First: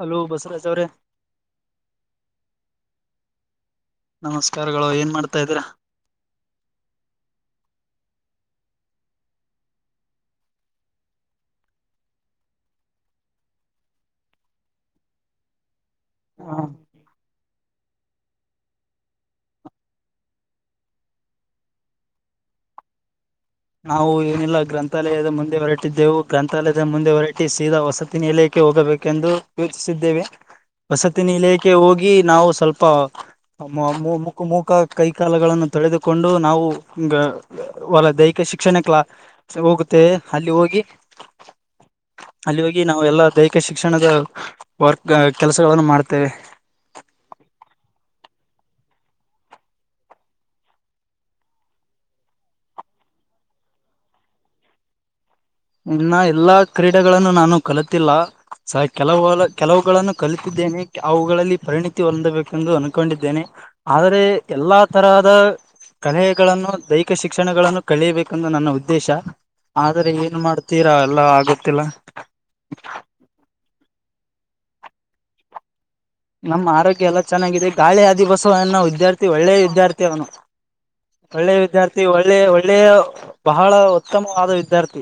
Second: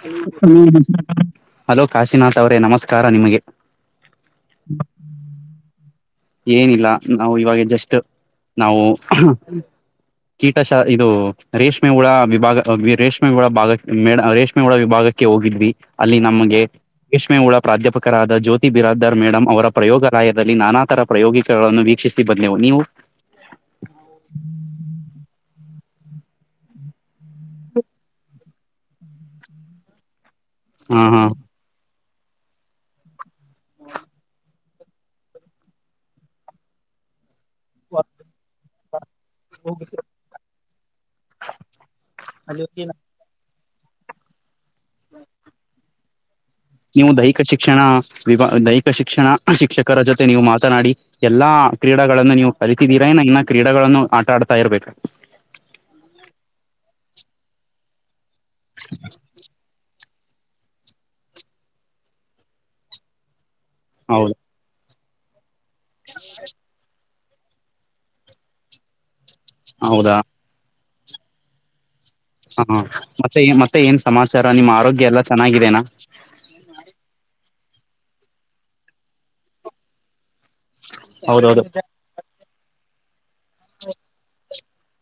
Hello Basavaraj ಅವ್ರೇ hello Kashinath ಅವ್ರೇ ನಮಸ್ಕಾರ ನಿಮಗೆ. ನಮಸ್ಕಾರಗಳು ಏನ್ ಮಾಡ್ತಾ ಇದ್ದೀರಾ. ಏನಿಲ್ಲ ನಾವು ಇವಾಗ ಜಸ್ಟ್ ನಾವು. ಕೀಟಶ ಇದು ರೇಷ್ಮೆ ಳ ವಿಭಾಗ ರೇಷ್ಮೆಗುಳ ಭಾಗ ಮಡ ರೇಷ್ಮೆ ಳ ವಿಭಾಗಕ್ಕೆ. ಕೆ ಹೋಗಿದ್ವಿ ಅಲ್ಲಿ ನಮಗೆ. ಷ್ಮೆ ಉಳ ಪ್ರಾಧ್ಯಾಪಕರಾದ ಜ್ಯೋತಿ ಬಿರಾದರ್ ಮೇಡಮಂ ಅವರ ಪ್ರಯೋಗರಾಯದಲ್ಲಿ ನಾನಾ ತರ. ಪ್ರಯೋಗಿಕಗಳನ್ನು ವೀಕ್ಷಿಸಿ ಬಂದವು ನೀವು. ನಾವು ಏನಿಲ್ಲ ಗ್ರಂಥಾಲಯದ ಮುಂದೆ ಹೊರಟಿದ್ದೆವು ಗ್ರಂಥಾಲಯದ ಮುಂದೆ ಹೊರಟಿ ಸೀದಾ ವಸತಿನಿಯಲೆ. ಹೋಗಬೇಕೆಂದು ಯೂಚಿಸಿದ್ದೇವೆ ಹ ಹಾ ವಸತಿನಿಲ. ಕೆ ಹೋಗಿ ನಾವು ಸ್ವಲ್ಪ ಮುಖ ಮುಕ ಕೈ ಕಾಲಗಳನ್ನು ತೊಳೆದುಕೊಂಡು ನಾವು ಹೊಲದೈ. ಶಿಕ್ಷಣ ಕ್ಲಾ ಹೋಗುತ್ತೆ ಅಲ್ಲಿ ಹೋಗಿ ಅಲ್ಲಿ ಹೋಗಿ ನಾವು. ಎಲ್ಲ ದೈಹಿಕ ಶಿಕ್ಷಣದ ವರ್ಕ್ ಕೆಲಸಗಳನ್ನು ಮಾಡ್ತೇವೆ. ನೀವು ದೈಹಿಕ ಶಿಕ್ಷಣ ವಿಭ ದೈಹಿಕ ಶಿಕ್ಷಣ ಶಿಕ್ಷಕರ ಜೊತೆ ನೀವು ಮಾತನಾಡಿ. ಎಲ್ಲಾ ಕ್ರೀಡಾಗಳನ್ನ ನೀವು ಕಲತಿದ್ದೀರಾ ನ ಇನ್ನ ಕ್ರೀಡಗಳನ್ನು ಆಟ ಆಡ್ತಾ ಇರ್ಬೇಕ. ಇನ್ನ ಎಲ್ಲಾ ಕ್ರೀಡೆಗಳನ್ನು ನಾನು ಕಲತಿಲ್ಲ ಸ ಕೆಲವು ಕೆಲವುಗಳನ್ನು. ಕಲಿತಿದ್ದೇನೆ ಅವುಗಳಲ್ಲಿ ಪರಿಣಿತಿ ಹೊಂದಬೇಕೆಂದು ಅನ್ಕೊಂಡಿದ್ದೇನೆ ಆದರೆ. ಹೌದಾ ಎಲ್ಲಾ ತರಹದ ಕಲೆಗಳನ್ನು ದೈ. ಕ ಶಿಕ್ಷಣಗಳನ್ನು ಕಳಿಯಬೇಕಂದು ನನ್ನ ಉದ್ದೇಶ ಆದರೆ ಹೌದಾ ಏನ್ ಮಾಡ್ತೀರಾ ಎಲ್ಲ ಆಗುತ್ತಿಲ್ಲ. ಹಾ ಮತ್ತೆ ಮತ್ತೆ ಏನ್ ಸಮಾಚಾರ ನಿಮ್ಮ ಆರೋಗ್ಯ ಎಲ್ಲಾ ಚೆನ್ನಾಗಾಗಿದೆನಾ. ನಮ್ಮ ಆರೋಗ್ಯ ಎಲ್ಲ ಚೆನ್ನಾಗಿದೆ ಗಾಳಿ ಹಧಿ ಬಸುವ ಅನ್ನೋ ವಿದ್ಯಾರ್ಥಿ ಒಳ್ಳೆ ವಿದ್ಯಾರ್ಥಿ ಅವನು. ಒಳ್ಳೆ ಹೌದೌದು ವಿದ್ಯಾರ್ಥಿ ಒಳ್ಳೆ ಒಳ್ಳೆಯ ಬಹಳ ಉತ್ತಮವಾದ ವಿದ್ಯಾರ್ಥಿ.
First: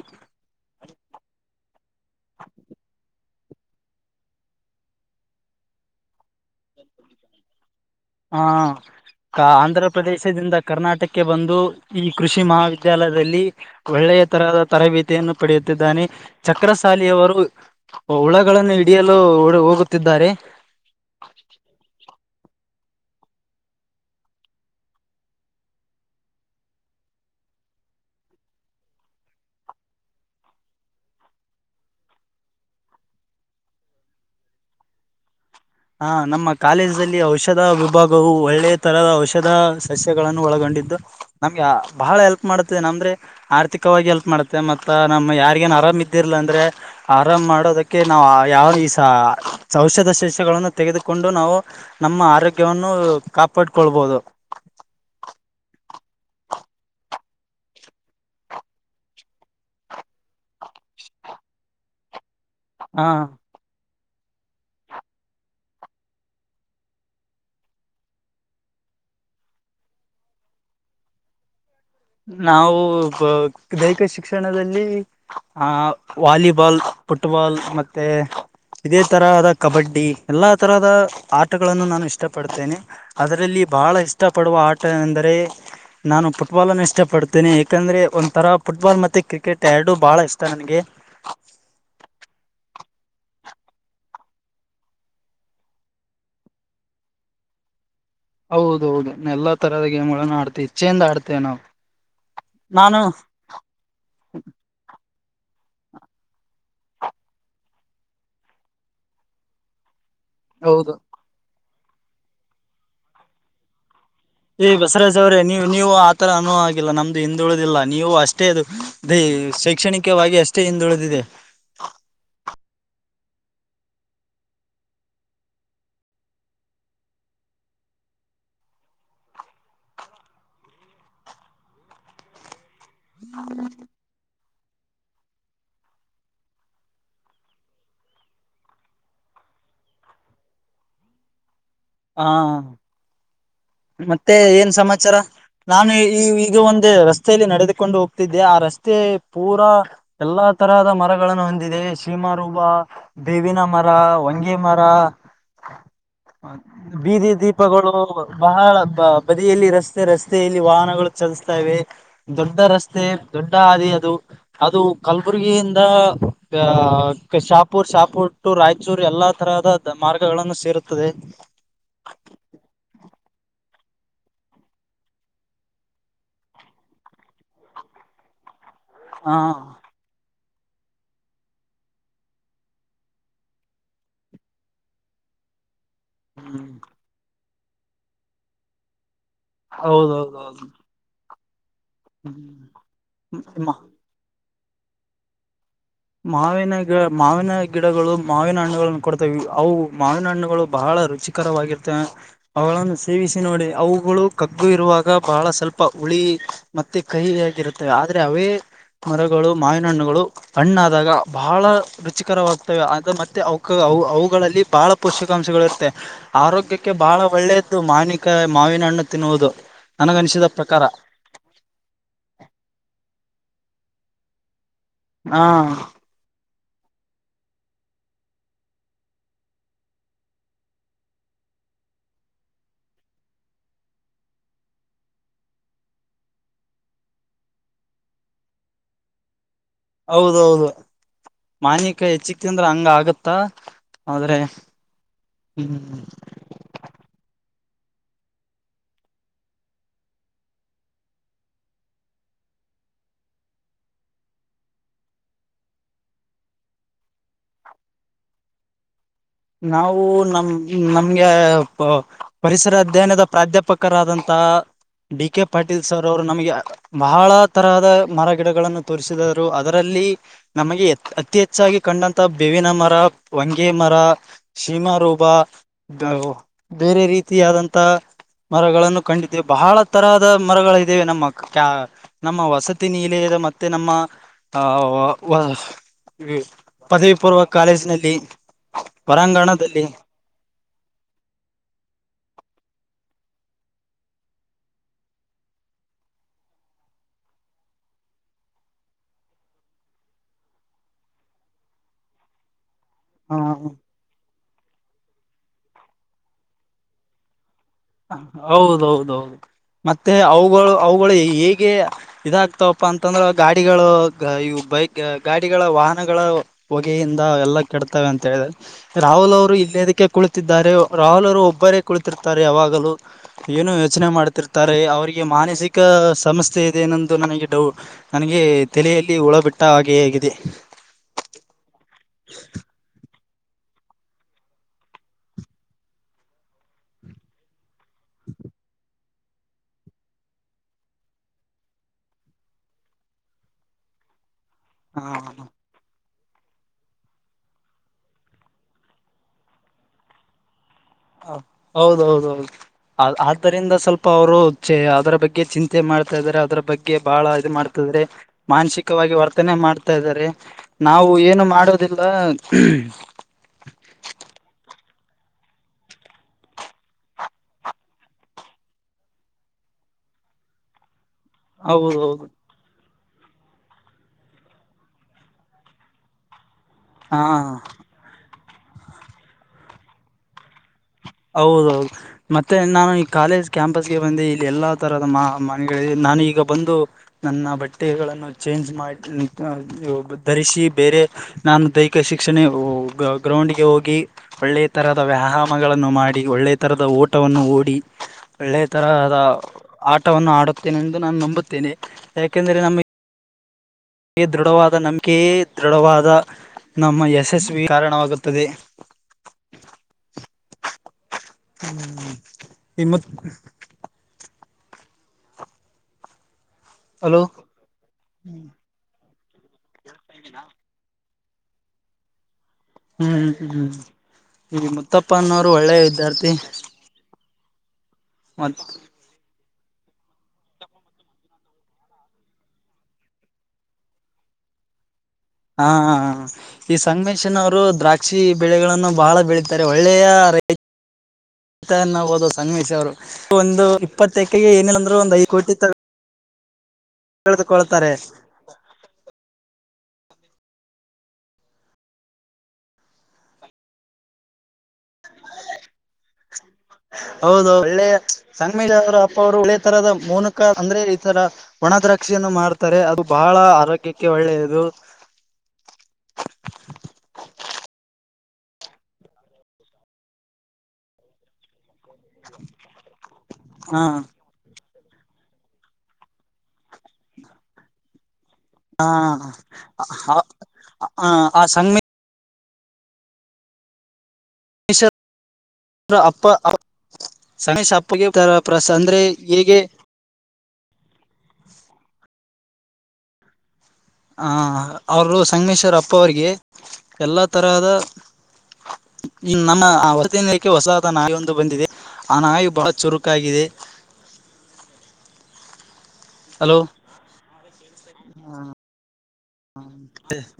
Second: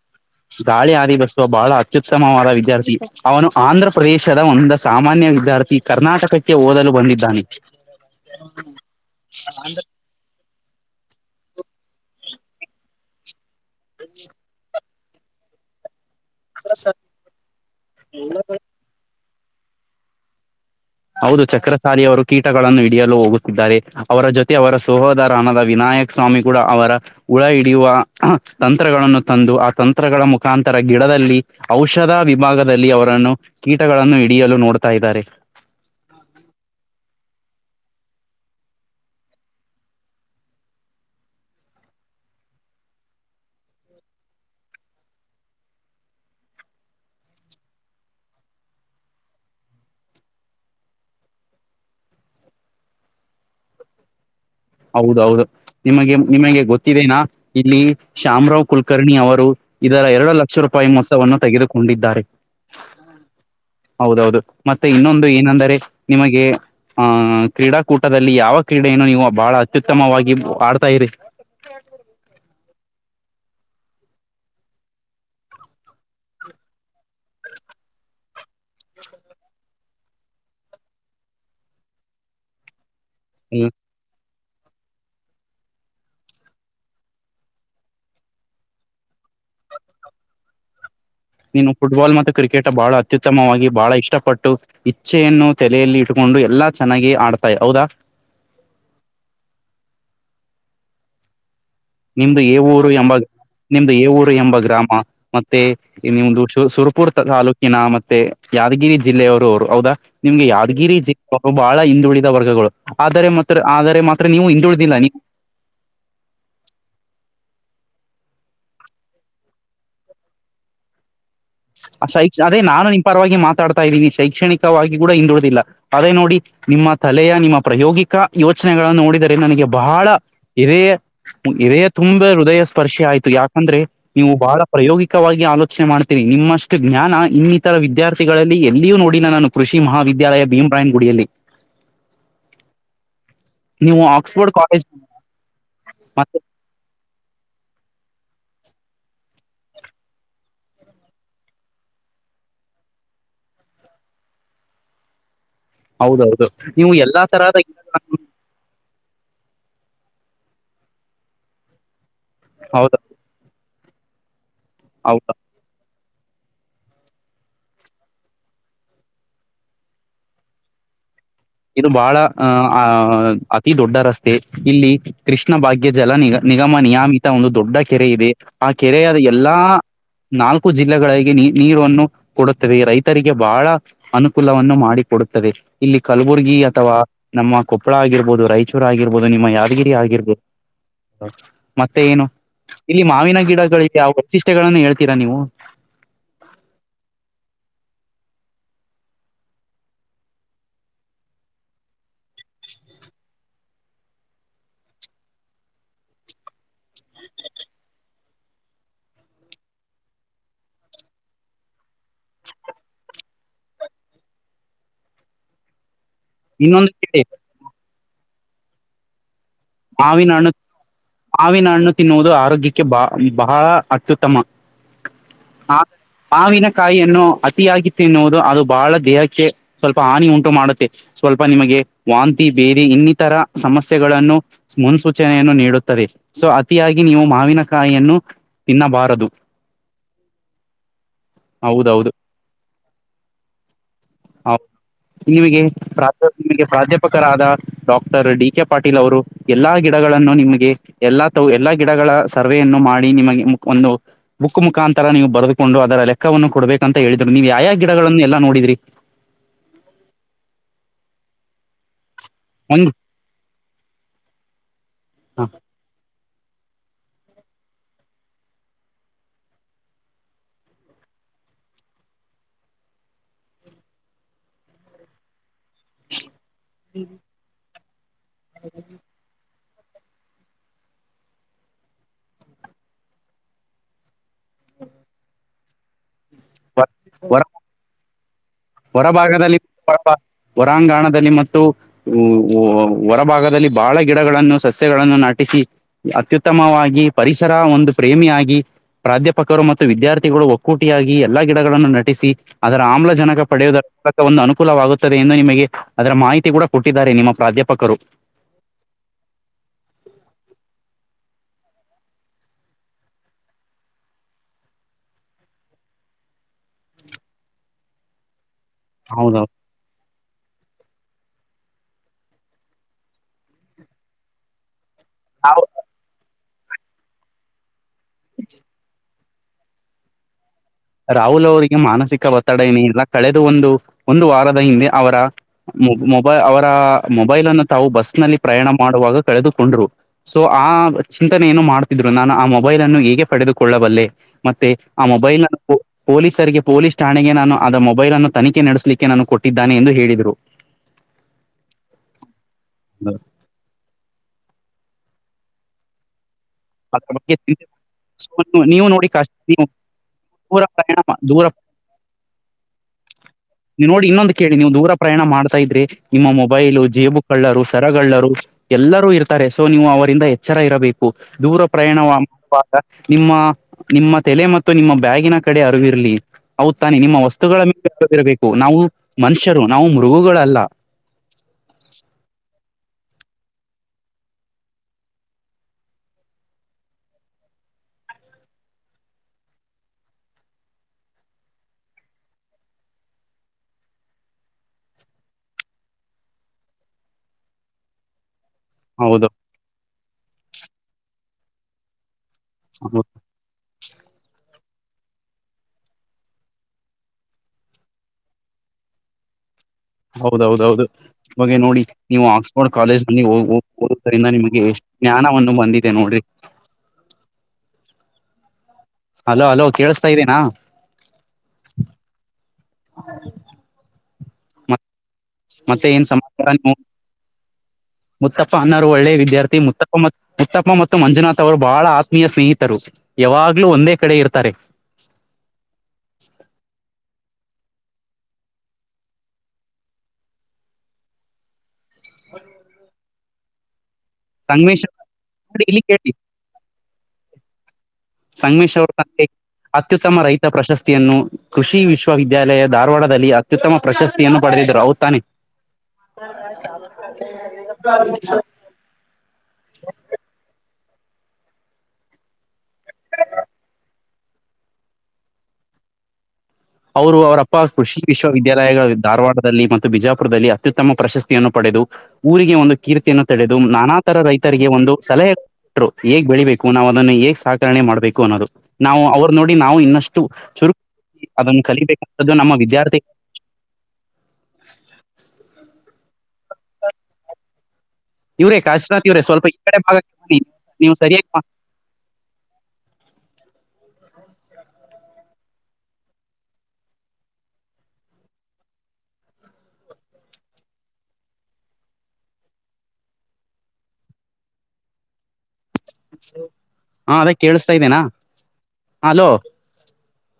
ಗಾಳಿ ಹಾರಿ ಬಸುವ ಬಹಳ ಅತ್ಯುತ್ತಮವಾದ ವಿದ್ಯಾರ್ಥಿ ಅವನು ಆಂಧ್ರ ಪ್ರದೇಶದ ಒಂದು ಸಾಮಾನ್ಯ ವಿದ್ಯಾರ್ಥಿ. ಕರ್ನಾಟಕಕ್ಕೆ ಓದಲು ಬಂದಿದ್ದಾನೆ. ಹಾ ಆಂಧ್ರ. ಪ್ರದೇಶದಿಂದ ಕರ್ನಾಟಕಕ್ಕೆ ಬಂದು ಈ ಕೃಷಿ ಮಹಾವಿದ್ಯಾಲಯದಲ್ಲಿ. ಒಳ್ಳೆಯ ತರದ ತರಬೇತಿಯನ್ನು ಪಡೆಯುತ್ತಿದ್ದಾನೆ. ಚಕ್ರಸಾಲಿಯವರು ಹಳಗಳನ್ನು ಹಿಡಿಯಲು ಹೋಗುತ್ತಿದ್ದಾರೆ. ಹೌದು ಚಕ್ರಸಾಲಿಯವರು ಕೀಟಗಳನ್ನು ಹಿಡಿಯಲು ಹೋಗುತ್ತಿದ್ದಾರೆ ಅವರ ಜೊತೆ ಅವರ ಸಹೋದರ ಅನದ ವಿನಾಯಕ್. ಸ್ವಾಮಿ ಕೂಡ ಅವರ. ಹುಳ ಹಿಡಿಯುವ ತಂತ್ರಗಳನ್ನು ತಂದು ಆ ತಂತ್ರಗಳ ಮುಖಾಂತರ ಗಿಡದಲ್ಲಿ. ಔಷಧ ವಿಭಾಗದಲ್ಲಿ ಅವರನ್ನು ಕೀಟಗಳನ್ನು ಹಿಡಿಯಲು ನೋಡ್ತಾ ಇದ್ದಾರೆ. ಹ ನಮ್ಮ ಕಾಲೇಜಲ್ಲಿ ಔಷಧ ವಿಭಾಗವು ಒಳ್ಳೆ ತರದ ಔಷಧ ಸಸ್ಯಗಳನ್ನು ಒಳಗೊಂಡಿದ್ದು. ನಮ್ಗೆ ಬಹಳ ಹೆಲ್ಪ್ ಮಾಡತೇ ನ ಅಮಂದ್ರೆ. ಆರ್ಥಿಕವಾಗಿ ಹೇಲ್ಪ್ ಮಾಡುತ್ತೆ ಮತ್ತ ನಮ್ಮ್ ಯಾರಿಗೇನ್ ಆರಾಮ್ ಇದ್ದಿರ್ಲ ಅಂದ್ರೆ. ಆರಾಮ್ ಮಾಡೋದಕ್ಕೆ ನಾವು ಯಾವ ಈಸ ಔಷದ್ ಸಸ್ಯ. ಗಳನ್ನು ತೆಗೆದುಕೊಂಡು ನಾವು ನಮ್ಮ ಆರೋಗ್ಯವನ್ನು ಕಾಪಾಡ್ಕೊಳ್ಬಹುದು. ಹೌದೌದು ನಿಮಗೆ ನಿಮಗೆ ಗೊತ್ತಿದೆನಾ ಇಲ್ಲಿ ಶಾಮರಾವ್ ಕುಲಕರ್ಣಿ ಅವರು. ಇದರ ಎರಡು ಲಕ್ಷ ರೂಪಾಯಿ ಮೊತ್ತವನ್ನು ತೆಗೆದುಕೊಂಡಿದ್ದಾರೆ. ಹೂ ಹೌದೌದು ಮತ್ತೆ ಇನ್ನೊಂದು ಏನಂದರೆ ನಿಮಗೆ ಆಹ ಕ್ರೀಡಾಕೂಟದಲ್ಲಿ ಯಾವ ಕ್ರೀಡೆಯನ್ನು ನೀವು ಬಹಳ ಅತ್ಯುತ್ತಮವಾಗಿ ಆಡ್ತಾ ಇರಿ ನಾವು ದೈಹಿಕ ಶಿಕ್ಷಣದಲ್ಲಿ ಆ ವಾಲಿಬಾಲ್, ಪುಟ್ಬಾಲ್ ಮತ್ತೆ ಇದೇ ತರಹದ ಕಬಡ್ಡಿ ಎಲ್ಲಾ ತರಹದ ಆಟಗಳನ್ನು ನಾನು ಇಷ್ಟಪಡ್ತೇನೆ. ಅದರಲ್ಲಿ ಬಹಳ ಇಷ್ಟ ಪಡುವ ಆಟ ಎಂದರೆ ನಾನು ಫುಟ್ಬಾಲ್ ನ್ನು ಇ ಇಷ್ಟಪಡ್ತೇನನೆ ಯಾಕೆಂದರೆ ಒಂಥರ ಫುಟ್ಬಾಲ್ ಮತ್ತು ಕ್ರಿಕೆಟ್ ಎರಡು ಭಾಳ ಇಷ್ಟಾ ನನಗೆ. ನೀನು ಫುಟ್ಬಾಲ್ ಮತ್ತು ಕ್ರಿಕೆಟ್ ಬಹಳ ಅತ್ಯುತ್ತಮವಾಗಿ ಬಹಳ ಇಷ್ಟಪಟ್ಟು ಇಚ್ಛೆಯನ್ನು ತಲೆಯಲ್ಲಿ ಇಟ್ಟಕೊಂಡು ಎಲ್ಲಾ ಚೆನ್ನಾಗಿ ಆಡ್ತಾರ ಹೌದಾ ಹೌದ ಹೌದು ಎಲ್ಲಾ ತರಹದ ಗೇಮ್ ಗೋಳನ್ನು ಆಡ್ತಿವಿ ಇಚ್ಛೆಯಿಂದ ಆಡ್ತೇವೆ ನಾವು ನಿಮ್ದು ಎಊರು ನಾನು ಎಂಬ ನಿಮ್ದು ಎಊರು ಎಂಬ ಗ್ರಾಮ ಮತ್ತೆ ಇ ನಿಮ್ದ ಸುರಪುರ್ ತಾಲೂಕಿನ ಮತ್ತೆ ಯಾದಗಿರಿ ಜಿಲ್ಲೆಯವರು ಅವರು ಹೌದಾ ನಿಮ್ಗೆ ಹೌದು ಯಾದಗಿರಿ ಜಿಲ್ಲಾ ಬಹಳ ಹಿಂದುಳಿದ ವರ್ಗಗಳು ಆದರೆ ಮಾತ್ರ ಆದರೆ ಮ ಏ ಬಸವರಾಜ್ ಅವ್ರೆ ನೀವು ನೀವು ಆತರ ಅನು ವಾಗಿಲ್ಲಾ ನಮ್ದು ಹಿಂದುಳುದಿಲ್ಲ ನೀವು ಅಷ್ಟೇ ಅದು ದೇ ಶೈಕ್ಷಣಿಕವಾಗಿ ಅಷ್ಟೇ ಹಿಂದುಳಿದಿದೆ ಶೈಕ್ಷಣಿಕ ಅದೇ ನಾನು ನಿನ್ ಪರವಾಗಿ ಮಾತಾಡ್ತಾ ಇದ್ದೀನಿ ಶೈಕ್ಷಣಿಕವಾಗಿ ಕೂಡ ಹಿಂದುಳಿದಿಲ್ಲಾ ಅದೇ ನೋಡಿ ನಿಮ್ಮ ತಲೆಯ ನಿಮ್ಮ ಪ್ರಾಯೋಗಿಕ ಯೋಚನೆಗಳನ್ನು ನೋಡಿದರೆ ನನಗೆ ಬಹಳಾ ಇದೆಯೇ ಇದೆಯಾ ತುಂಬಾ ಹೃದಯಸ್ ಸ್ಪರ್ಶೆ ಆಯ್ತು ಯಾಕಂದ್ರೆ ನೀವು ಬಹಳ ಪ್ರಯೋಗಿಕವಾಗಿ ಆಲೋಚನೆ ಮಾಡ್ ನಿಮ್ಮಷ್ಟು ಜ್ಞಾನ ಇನ್ನಿತರ ವಿದ್ಯಾರ್ಥಿಗಳಲ್ಲಿ ಎಲ್ಲಿಯೂ ನೋಡಿಲ್ಲಾ ನಾನು ಕೃಷಿ ಮಹಾವಿದ್ಯಾಲಯ ಭೀಮ್ರಾಯನ್ ಗುಡಿಯಲ್ಲಿ. ಹಾ ನೀವು ಮತ್ತೆ ಆಕ್ಸ್ಫೋರ್ಡ್ ಏನ್ ಕಾಲೇಜ್ ಸಮಾಚಾರ ನಾನು ಈ ಮತ್ತೆ ಈಗ ಒಂದ ರತೆ ರಸ್ತೆಯಲ್ಲಿ ನಡೆದುಕೊಂಡು ಹೋಗ್ತಿದ್ದೆ ಆ ರಸ್ತೆ ಪೂರಾ ಎಲ್ಲಾ ತರಹದ ಮರಗಳನ್ನು ಹೊಂದಿದೆ ಶೀಮಾರೂಪ ಬೇವಿನ ಮರಾ ಹೋಂಗೆ ಮರಾ ಹೌದೌದು ನೀವು ಎಲ್ಲಾ ಬೀದಿ ತರಹದ ದೀಪಗಳು ಬಹಳ ಬ ಬದಿಯಲ್ಲಿ ರಸ್ತೆ ರಸ್ತೆಯಲ್ಲಿ ವಾಹನಗಳು ಚಲಸ್ತಾ ಇವೆ. ದೊಡ್ಡ ಹೌದ ರಸ್ತೆ ದೊಡ್ಡ ಹಾದಿ ಅದು ಅದು ಹೌದು ಕಲಬುರ್ಗಿಯಿಂದ ಅ ಶಾಪೂರ್ ಶಾಪುರ್ ಟು ರಾಯಚೂರ್ ಎಲ್ಲಾ ತರಹದ ಮಾರ್ಗಗಳನ್ನು ಸೇರುತ್ತದೆ. ಇದು ಬಹಳ ಅಹ್ ಅ ಅತಿ ದೊಡ್ಡ ರಸ್ತೆ ಇಲ್ಲಿ, ಕೃಷ್ಣ ಭಾಗ್ಯ ಜಲ ನಿಗ ನಿಗಮ ನಿಯಮಿತ ಒಂದು ದೊಡ್ಡ ಕೆರೆ ಇದೆ ಆ ಕೆರೆಯಾದ ಹಾ ಎಲ್ಲಾ, ನಾಲ್ಕು ಜಿಲ್ಲೆಗಳಿಗೆ ನೀ ನೀರನ್ನು ಕೊಡುತತ್ತದೆ ರೈತರಿಗೆ ಬಹಳ ಅನುಕೂಲವನ್ನು ಮಾಡಿಕ ಕೊಡುತ್ತದೆ ಇಲ್ಲಿ ಕಲಬುರ್ಗಿ ಹ್ಮ್ ಅಥವಾ ನಮ್ಮ ಕೊಪ್ಪಳ ಆಗಿರ್ಬೋದು ರಾಯಚೂರ್ ಆಗಿರ್ಬೋದು ನಿಮ್ಮ ಯಾದಗಿರಿ ಆಗಿರ್ಬೋದು ಹೌದೌದೌದು ಹ ಮತ್ತೆ ಏನು ಇಲ್ಲಿ ಮಾವಿನ ಹ್ಮ್ ಗಿಡಗಳಿಗೆ ಯಾವ ವೈಶಿಷ್ಟ್ಯಗಳನ್ನು ಹೇಳ್ತೀರಾ ನೀವು. ಮಾವಿನ ಗಿ ಮಾವಿನ ಗಿಡಗಳು ಮಾವಿನ ಹಣ್ಣುಗಳನ್ನು ಕೊಡ್ತವಿ ಅವು ಮಾವಿನ ಹಣ್ಣುಗಳು ಬಹಳ ರುಚಿ ಕರವಾಗಿರ್ತ [unintelligible] ಅವುಗಳನ್ನು ಸೇವಿಸಿ ನೋಡಿ ಅವುಗಳು ಕಗ್ಗು ಇರುವಾಗ ಬಹಳ ಸ್ವಲ್ಪ ಹುಳಿ ಮತ್ತೆ ಕಹಿ ಆಗಿರುತ್ತವೆ ಆದ್ರೆ ಅವೇ ಮರಗಳು ಮಾವಿನ ಹಣ್ಣುಗಳು ಹಣ್ಣಾದಾಗ ಬಹಳ ರುಚಿಕರವಾಗ್ತವೆ ಅ ಮತ್ತೆ ಅವು ಅವುಗಳಲ್ಲಿ ಬಾಳ್ ಪೋಷಿಕಾಂಶಗಳಿರುತ್ತೆ ಆರೋಗ್ಯಕ್ಕೆ ಇನ್ನೊಂದು ಬಹಳ ಕೇಳಿ ಒಳ್ಳೇದ್ದು ಮಾವಿಕಾಯ ಮಾವಿನ ಹಣ್ಣು ತಿನ್ನುವುದು. ಮಾವಿನ ನನಗನಿಸಿದ ಹಣ್ಣು ಪ್ರಕಾರ ಮಾವಿನ ಹಣ್ಣು ತಿನ್ನುವುದು ಆರೋಗ್ಯಕ್ಕೆ ಬಾ ಬಹಳ ಅತ್ಯುತ್ತಮ ಹಾ ಆ ಮಾವಿನ ಕಾಯಿಯನ್ನು ಅತಿಯಾಗಿ ತಿನ್ನುವುದು ಅದು ಬಹಳ ದೇಹಕ್ಕೆ ಸ್ವಲ್ಪ ಹಾನಿ ಉಂಟು ಮಾಡುತ್ತೆ. ಸ್ವಲ್ಪ ನಿಮಗೆ ವಾಂತಿ ಬೇದ ಇನ್ನಿತರ ಸಮಸ್ಯೆಗಳನ್ನು ಮುನ್ಸೂಚನೆಯನ್ನು ನೀಡುತ್ತುತ್ತದೆ ಸೊ ಅತಿಯಾಗಿ ನೀವು ಮಾವಿನಕಾಯಿಯನ್ನು ತಿನ್ನಬಾರದು ಹೌದೌದು ಮಾನ್ಯಿಕ ಹೌದೌದು ಹೆಚ್ಚಿಕ್ ಅಂದ್ರ ಹಂಗ ಆಗತ್ತ ಆದ್ರೆ ಇವಿಗೆ ಹ್ಮ್ ಪ್ರಾಧ ಇವಿಗೆ ಪ್ರಾಧ್ಯಾಪಕರಾದ ಡಾಕ್ಟರ್ ಡಿ ಕೆ ಪಾಟೀಲ್ ಅವರು ಎಲ್ಲಾ ಗಿಡಗಳನ್ನು ನಿಮಗೆ ಎಲ್ಲಾ ತ ಎಲ್ಲಾ ಗಿಡಗಳ ಸರ್ವೆಯನ್ನು ಮಾಡಿ ನಿಮಗೆ ಒಂದು ಮುಖಕ್ಕ ಮುಖಾಂತರ ನೀವು ಬರೆದುಕೊಂಡು ಅದರ ಲೆಕ್ಕವನ್ನು ಕೊಡ್ಬೇಕ ಅಂತ ಹೇಳಿದ್ರ ನೀವು ಯಾಯ ಗಿಡಗಳಗಳನ್ನು ಎಲ್ಲ ನೋಡಿದ್ರಿ ನಾವು ನಮ ನಮ್ಗೆ ಪರಿಸರ ಒಂದ್ ಅಧ್ಯಯನದ ಪ್ರಾಧ್ಯಾಪಕರಾದಂತಹ ಡಿ ಕೆ ಪಾಟ ಪಟೀಲ್ ಸರ್ ಅವರು ನಮಗೆ ಬಹಳ ತರಹದ ಮರಗಿಡಗಳನ್ನು ತೋರಿಸರು ಅದರಲ್ಲಿ ನಮಗೆ ಅತಿ ಹೆಚ್ಚಾಗಿ ಕಂಡಂತ ಬೇವಿನ ಮರ ಮಂಗಗೆ ಮರ ಸೀಮಾರೋಪ ಬೇರೆ ರೀತಿಯಾದಂತ ಮರಗಳನ್ನು ಕಂಡಿದ್ದ ಬಹಳ ತರಹದ ಮರಗಳ ಇದ್ದೆ ನಮ್ಮ ಕ ನಮ್ಮ ವಸತಿ ನಿಲಯದ ಮತ್ತೆ ನಮ್ಮ ಆ ಪದವಿ ಪೂರ್ವ ಕಾಲೇಜನಲ್ಲಿ ಭಾಗದಲ್ಲಿ ಹೊರಾಂಗಣದಲ್ಲಿ ಮತ್ತು ಹ ಹೊರಭಾಗದಲ್ಲಿ ಬಹಳ ಗಿಡಗಳನ್ನು ಸಸ್ಯಗಳನ್ನು ನಾಟಿಸಿ ಅತ್ಯುತ್ತಮವಾಗಿ ಪರಿಸರ ಒಂದು ಪ್ರೇಮಿಯಾಗಿ ಪ್ರಾಧ್ಯಾಪಕರು ಮತ್ತು ವಿದ್ಯಾರ್ಥಿಗಳು ಒಕ್ಕೂಟಿಯಾಗಿ ಎಲ್ಲ ಗಿಡಗಳನ್ನು ನಟಿಸಿ ಅದರ ಹ ಆಮ್ಲಜನಕ ಪಡೆಯುವುದರ ಒಂದು ಅನುಕೂಲವಾಗುತ್ತದೆ ಎಂದು ನಿಮಗೆ ಅದರ ಮಾಹಿತಿ ಕೂಡ ಕೊಟ್ಟಿದ್ದಾರೆ ನಿಮ್ಮ ಪ್ರಾಧ್ಯಾಪಕರು ಹೌದೌದೌದು ಮತ್ತೆ ಅವುಗಳು ಅವುಗಳು ಹೇಗೆ ಇದಾಗ್ತವಪ್ಪಾ ಅಂತಂದ್ರ ಗಾಡಿಗಳು ಇವು ಬೈಕ್ ಗಾಡಿಗಳ ವಾಹನಗಳ ಹೊಗೆಯಿಂದ ಎಲ್ಲ ಕೆಡ್ತವೆ ಅಂತ ಹೇಳಿದ ರಾಹುಲ್ ಹೌದೌದು ಅವರು ಇಲ್ಲೇದಕ್ಕೆ ಕುಳಿತಿದ್ದಾರೆ ರಾಹುಲ್ ಅವರು ಒಬ್ಬರೇ ಕುಳಿತಿರ್ತಾರೆ ಯಾವಾಗ ಏನು ಯೋಚನೆ ಮಾಡುತ್ತರ್ತಾರೆ ಅವರಿಗೆ ನಾವು ಮಾನಸಿಕ ಸಮಸ್ಯೆ ಇದೆನ್ನಂದು ನನಗೆ ಡೌ ನನಗೆ ತಲೆಯಲ್ಲಿ ಹಳ ಬಿಟ್ಟ ಹಾಗೆ ಹೇಗಿದೆ ರಾಹುಲ್ ಅವರಿಗೆ ಮಾನಸಿಕ ಒತ್ತಡ ಏನೇ ಇಲ್ಲ ಕಳೆದ ಒಂದು ಒಂದು ವಾರದ ಹಿಂದೆ ಅವರ ಮೊ ಮೊಬೈ ಅವರ ಮೊಬೈಲ್ ಅನ್ನು ತಾವು ಬಸ್ನಲ್ಲಿ ಪ್ರಯಾಣ ಮಾಡುವಾಗ ಕಳೆದುಕೊಂಡ್ರು ಸೊ ಆ ಚಿಂತನೆ ಏನು ಮಾಡ್ತಿದ್ರು ನಾನು ಆ ಮೊಬೈಲ್ ಅನ್ನು ಹೀಗೆ ಪಡೆದುಕೊಳ್ಳಬಲ್ಲೆ ಮತ್ತೆ ಆ ಹ ಮೊಬೈಲ್ ಪೊಲೀಸರಿಗೆ ಪೊಲೀಸ್ ಠಾಣೆಗೆ ನಾನು ಅ ಮೊಬೈಲ್ ಅನ್ನು ತನಿಖೆ ನಡೆಸಲಿಕ್ಕೆ ನಾನು ಕೊಟ್ಟಿದ್ದಾನೆ ಎಂದು ಹೇಳಿದರು ಹ ಹೌದೌದ ಹೌದು ಆ ಇದದರಿಂದ ಸ್ವಲ್ಪ ಅವರು ಅದರ ಬಗ್ಗೆ ಚಿಂತೆ ಮಾಡ್ತಾ ಇದ್ದಾರೆ ಅದರ ಬಗ್ಗೆ ಗೆ ಬಹಳ ಇದು ಮಾಡ್ತಾರೆ ನೀವು ನೋಡಿ ಮಾನಸಿಕವಾಗಿ ಕಾಶಿ ವರ್ತನೆ ನೀವು ಮಾಡ್ತಾ ಇದಾರೆ ದೂರ ನಾವು ಪ್ರಯಾಣ ಏನು ದೂರ ಮಾಡೋದಿಲ್ಲ ನೀ ನೋಡಿ ಇನ್ನೊಂದು ಕೇಳಿ ನೀವು ದೂರ ಪ್ರಯಾಣ ಮಾಡ್ತಾ ಇದ್ರಿ ನಿಮ್ಮ ಮೊಬೈಲು ಜೇಬುಕ್ಳ್ಳರು ಸರಗಳಳ್ಳರು ಎಲ್ಲರೂ ಇರ್ತಾರೆ ಸೊ ನೀವು ಅವರಿಂದ ಎಚ್ಚರ ಇರಬೇಕು ದೂರ ಪ್ರಯಾಣ ಹೌದೌದು ಮಾಡುವಾಗ ನಿಮ್ಮ ನಿಮ್ಮ ತೆಲೆ ಮತ್ತು ನಿಮ್ಮ ಬ್ಯಾಗಿನ ಕಡೆ ಅರಿವಿರ್ಲಿ ಹೌದ ತಾನೆ ನಿಮ್ಮ ಹಾ ವಸ್ತುಗಳ ಮೇಲೆದಿರಬೇಕು ನಾವು ಮನುಷ್ಯರು ನಾವು ಮೃಗುಗಳಲ್ಲ ಹೌದೌದು ಮತ್ತೆ ನಾನು ಈ ಕಾಲೇಜ್ ಕ್ಯಾಂಪಸ್ಗೆ ಬಂದ ಇಲ್ಲಿ ಎಲ್ಲಾ ತರದ ಮಾ ಮನೆಗಳ ನಾನು ಈಗ ಬಂದು ನನ್ನ ಬಟ್ಟೆಗಳನ್ನು ಚೇಂಜ್ ಮಾಡಿ ಧರಿಸಿ ಬೇರೆ ನಾನು ದೈಹಿಕ ಶಿಕ್ಷಣೆ ಗ್ರೌಂಡ್ ಗೆ ಹೋಗಿ ಒಳ್ಳೆ ತರದ ವ್ಯಾಹ ಗಳನ್ನು ಮಾಡಿ ಒಳ್ಳೆ ತರಹದ ಊಟವನ್ನು ಓಡಿ ಒಳ್ಳೆ ತರಹದ ಹೌದು ಆಟವನ್ನು ಆಡುತ್ತೇನೆ ಎಂದು ನಾನು ನಂಬುತ್ತೇನೆ ಯಾಕೆಂದ್ರೆ ನ ಹ ದೃಢವಾದ ನಂಬಿಕೆಯೇ ದೃಢವಾದ ನಮ್ಮ ಯಶಸ್ವಿ ಕಾರಣವಾಗುತ್ತದೆ ಹ್ಮ ಹೌದೌದೌದು ಇಗೆ ನೋಡಿ ನೀವು ಆಕ್ಸ್ಫೋರ್ಡ್ ಹ್ಮ ಕಾಲೇಜ್ ನಲ್ಲಿ ಹೋಗ ಓದದ್ರಂದ ನಿಮ್ಗೆ ಎಷ್ಟ್ ಜ್ಞಾನ ಒಂದು ಬಂದಿದೆ ನೋಡ್ರಿ ಹಲೋ ಹಲೋ ಹಲೋ ಕೇಳಿಸಸ್ತಾ ಇದ್ದೀನಾ ಹ್ಮ್ ಹ್ಮ್ ಹ್ಮ್ ಈಗ ಮುತ್ತಪ್ಪ ಅನ್ನೋರು ಒಳ್ಳೆ ಮತ್ತೆ ಏನ್ ವಿದ್ಯಾರ್ಥಿ ಸಮಾಚಾರ ನೀವು ಮುತ್ತಪ್ಪ ಮತ್ ಅನ್ನೋರು ಒಳ್ಳೆ ವಿದ್ಯಾರ್ಥಿ ಮುತ್ತಪ್ಪ ಮುತ್ತಪ್ಪ ಮತ್ತು ಮಂಜುನಾಥ್ ಅವರು ಬಹಳ ಆತ್ಮೀಯ ಸ್ನೇಹಿತರು ಯಾವಾಗ್ಲೂ ಒಂದೇ ಕಡೆ ಇರ್ತಾರೆ ಹಾ ಈ ಸಂಮೇಶನ್ವರು ದ್ರಾಕ್ಷಿ ಬೆಳೆಗಳನ್ನು ಬಹಳ ಬೆಳೀತಾರೆ ಒಳ್ಳೆಯ ರ ನ ಹೋದು ಸಂನ್ಮೇಶ್ ಅವರು ಒಂದು ಇಪ್ಪತ್ತ ಎಕೆಗೆ ಏನಂದ್ರರು ಒಂದು ಐದುಟಿ ತ ಕೆಟಿ ತಿಳಿದುಕೊಳ್ತಾರೆ ಸಂಮೇಶ್ ಅವರ ತಂದೆ ಅತ್ಯುತ್ತಮ ರೈತ ಪ್ರಶಸ್ತಿಯನ್ನು ಕೃಷಿ ವಿಶ್ವವಿದ್ಯಾಲಯ ಧಾರವಾಡದಲ್ಲಿ ಅತ್ಯುತ್ತಮ ಪ್ರಶಸ್ತಿಯನ್ನು ಪಡೆದಿದ್ರು ರೌ ತಾನೆ [unintelligible] ಅವ ಅಪ್ಪ ಅವರು ಒಳ್ಳೆ ತರದ ಮೌನಕ ಅಂದ್ರೆ ಈ ತರ ಒಣ ದ್ರಾಕ್ಷಿಯನ್ನು ಮಾಡ್ತಾರೆ ಅದು ಬಹಳ ಆರೋಗ್ಯಕ್ಕೆ ಒಳ್ಳೆಯದು ಅವರು ಅವರಪ್ಪ ಕೃಷಿ ವಿಶ್ವವಿದ್ಯಾಲಯಗಳ ಧಾರವಾಡದಲ್ಲಿ ಮತ್ತು ಬಿಜಾಪುರದಲ್ಲಿ ಅತ್ಯುತ್ತಮ ಪ್ರಶಸ್ತಿಯನ್ನು ಪಡೆದು ಊರಿಗೆ ಒಂದು ಕೀರ್ತಿಯನ್ನು ತಡೆದು ಹ ನಾನಾ ತರ ರೈತ ರಿಗೆ ಒಂದು ಸಲಹೆ ಕೊಟ್ಟರು ಹೇಗ್ ಬೆಳಿಬೇಕು ನಾವು ಅದನ್ನು ಹೇಗ್ ಸಾಕಣೆ ಮಾಡ್ಬೇಕು ಅನ್ನೋದು ನಾವು ಅವ್ರ ನೋಡಿ ನಾವು ಹ ಇನ್ನಷ್ಟು ಚುರುಕ ಆ ಅದನ್ನ ಸಂಗಮೇಶ್ ಕಲಿಬೇಕಂತದ್ದು ನಮ್ಮ ವಿದ್ಯಾರ್ಥಿ ಅವ ಅಪ್ಪ ಸಣೇಶ ಅಪ್ಪಗೆ ಪ್ರ ಇವ್ರೇ ಅಂದ್ರೆ ಕಾಶಿನಾಥ್ ಇವ್ರೆ ಸ್ವಲ್ಪ ಈ ಹೇಗೆ ಕಡೆ ಭಾಗಕ್ಕೆ ನೀವು ಸರಿಯಾಗಿ ಹ ಅವರು ಸಂಗಮೇಶ್ವರ್ ಅಪ್ಪ ಅವಿಗೆ ಎಲ್ಲಾ ತರಹದ ಹ್ ನಮ್ಮ ಆ ಹೊತಿನಕ್ಕೆ ಹೊಸತ ನಾವೆ ಒಂದು ಬಂದಿದೆ ಆ ನಾಯಿ ಬಹಳ ಚುರುಕಾಗಿದೆ ಹಲೋ ಹಾ ಅದೇ ಕೇಳಸ್ತಾ ಇದ್ದೇನಾ ಅಲೋ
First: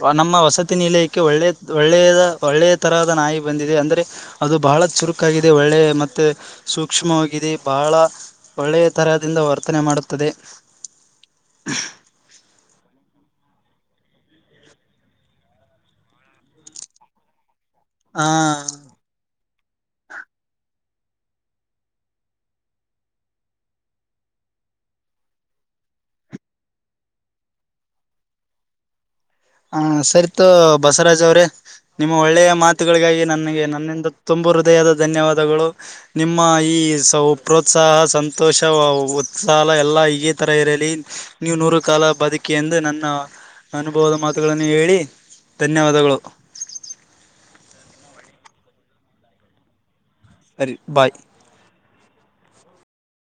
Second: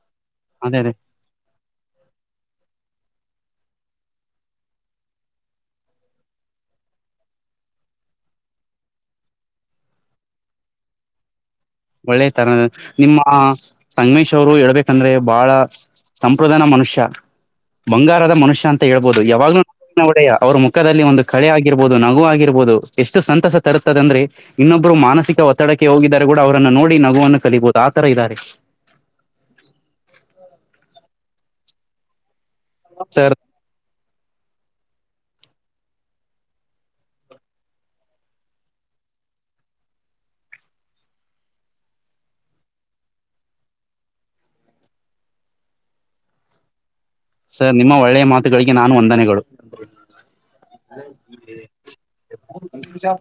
ಹ ನಮ್ಮ ವಸತಿ ಅದೇ ಅದೇ ನಿಲೆ ಕ್ಕೆ ಒಳ್ಳೆ ಒಳ್ಳೆಯದ ಒಳ್ಳೆ ತರಹದ ನಾಯಿ ಬಂದಿದೆ ಅಂದರೆೆ ಅದು ಬಹಳ ಚುರುಕಾಗಿದೆ ಒಳ್ಳೆ ಮತ್ತೆ ಸೂಕ್ಷ್ಮವಾಗಿದೆ ಬಹಳ ಒಳ್ಳೆಯ ತರಹದಿಂದ ವರ್ತನೆ ಮಾಡುತ್ತದೆ ಒಳ್ಳೆ ತರ ನಿಮ್ಮ ಸಂಗಮೇಶ್ ಅವರು ಹಳ್ಬೇಕಂದ್ರೆ ಬಾಳ ಸಂಪ್ರದಾನ ಮನುಷ್ಯ ಬಂಗಾರದ ಮನುಷ್ಯ ಆ ಅಂತ ಹೇಳ್ಬೋದು ಯಾವಾಗ್ಲು ಒಡೆಯ್ಯ ಅವರ ಮುಖದಲ್ಲಿ ಒಂದು ಕಳೆ ಆಗಿರ್ಬೋದು ನಗು ಆಗಿರ್ಬೋದು ಎಷ್ಟು ಸಂತಸ ತರುತ್ತದೆ ಅಂದ್ರೆ ಇನ್ನೊಬ್ರು ಮಾನಸಿಕ ಒತ್ತಡಕ್ಕೆ ಹೋಗಿದಿದ್ದಾರೆ ಕೂಡ ಅವರನ್ನ ನೋಡಿ ನಗುವನ್ನು ಕಲಿಬಹುದು ಆತರ ಇದಾರೆ ಹ ಸರಿತು ಬಸವರಾಜ್ ಅವ್ರೆ ನಿಮ್ಮ ಒಳ್ಳೆಯ ಮಾತುಗಳಿಗಾಗಿ ಸರ್ ನನಗೆ ನನ್ನಂದು ತುಂಬು ಹೃದಯದ ಧನ್ಯವಾದಗಳು ನಿಮ್ಮ ಈ ಸ ಪ್ರೋತ್ಸಾಹ ಸಂತೋಷ ಉತ್ಸಾಹ ಎಲ್ಲ ಈಗೇ ಥರ ಇರಲಿ ನೀವು ನೂರು ಕಾಲ ಬದುಕಿ ಎಂದು ನನ್ನ ಅನುಭವ ಮಾ ಗಳನ್ನು ಹೇಳಿ ಧನ್ಯವಾದಗಳು ಸರ್ ನಿಮ್ಮ ಒಳ್ಳೆಯ ಮಾತುಗಳಿಗೆ ನಾನು ವಂದನೆಗಳು ಸರಿ ಬಾಯ್ ಜ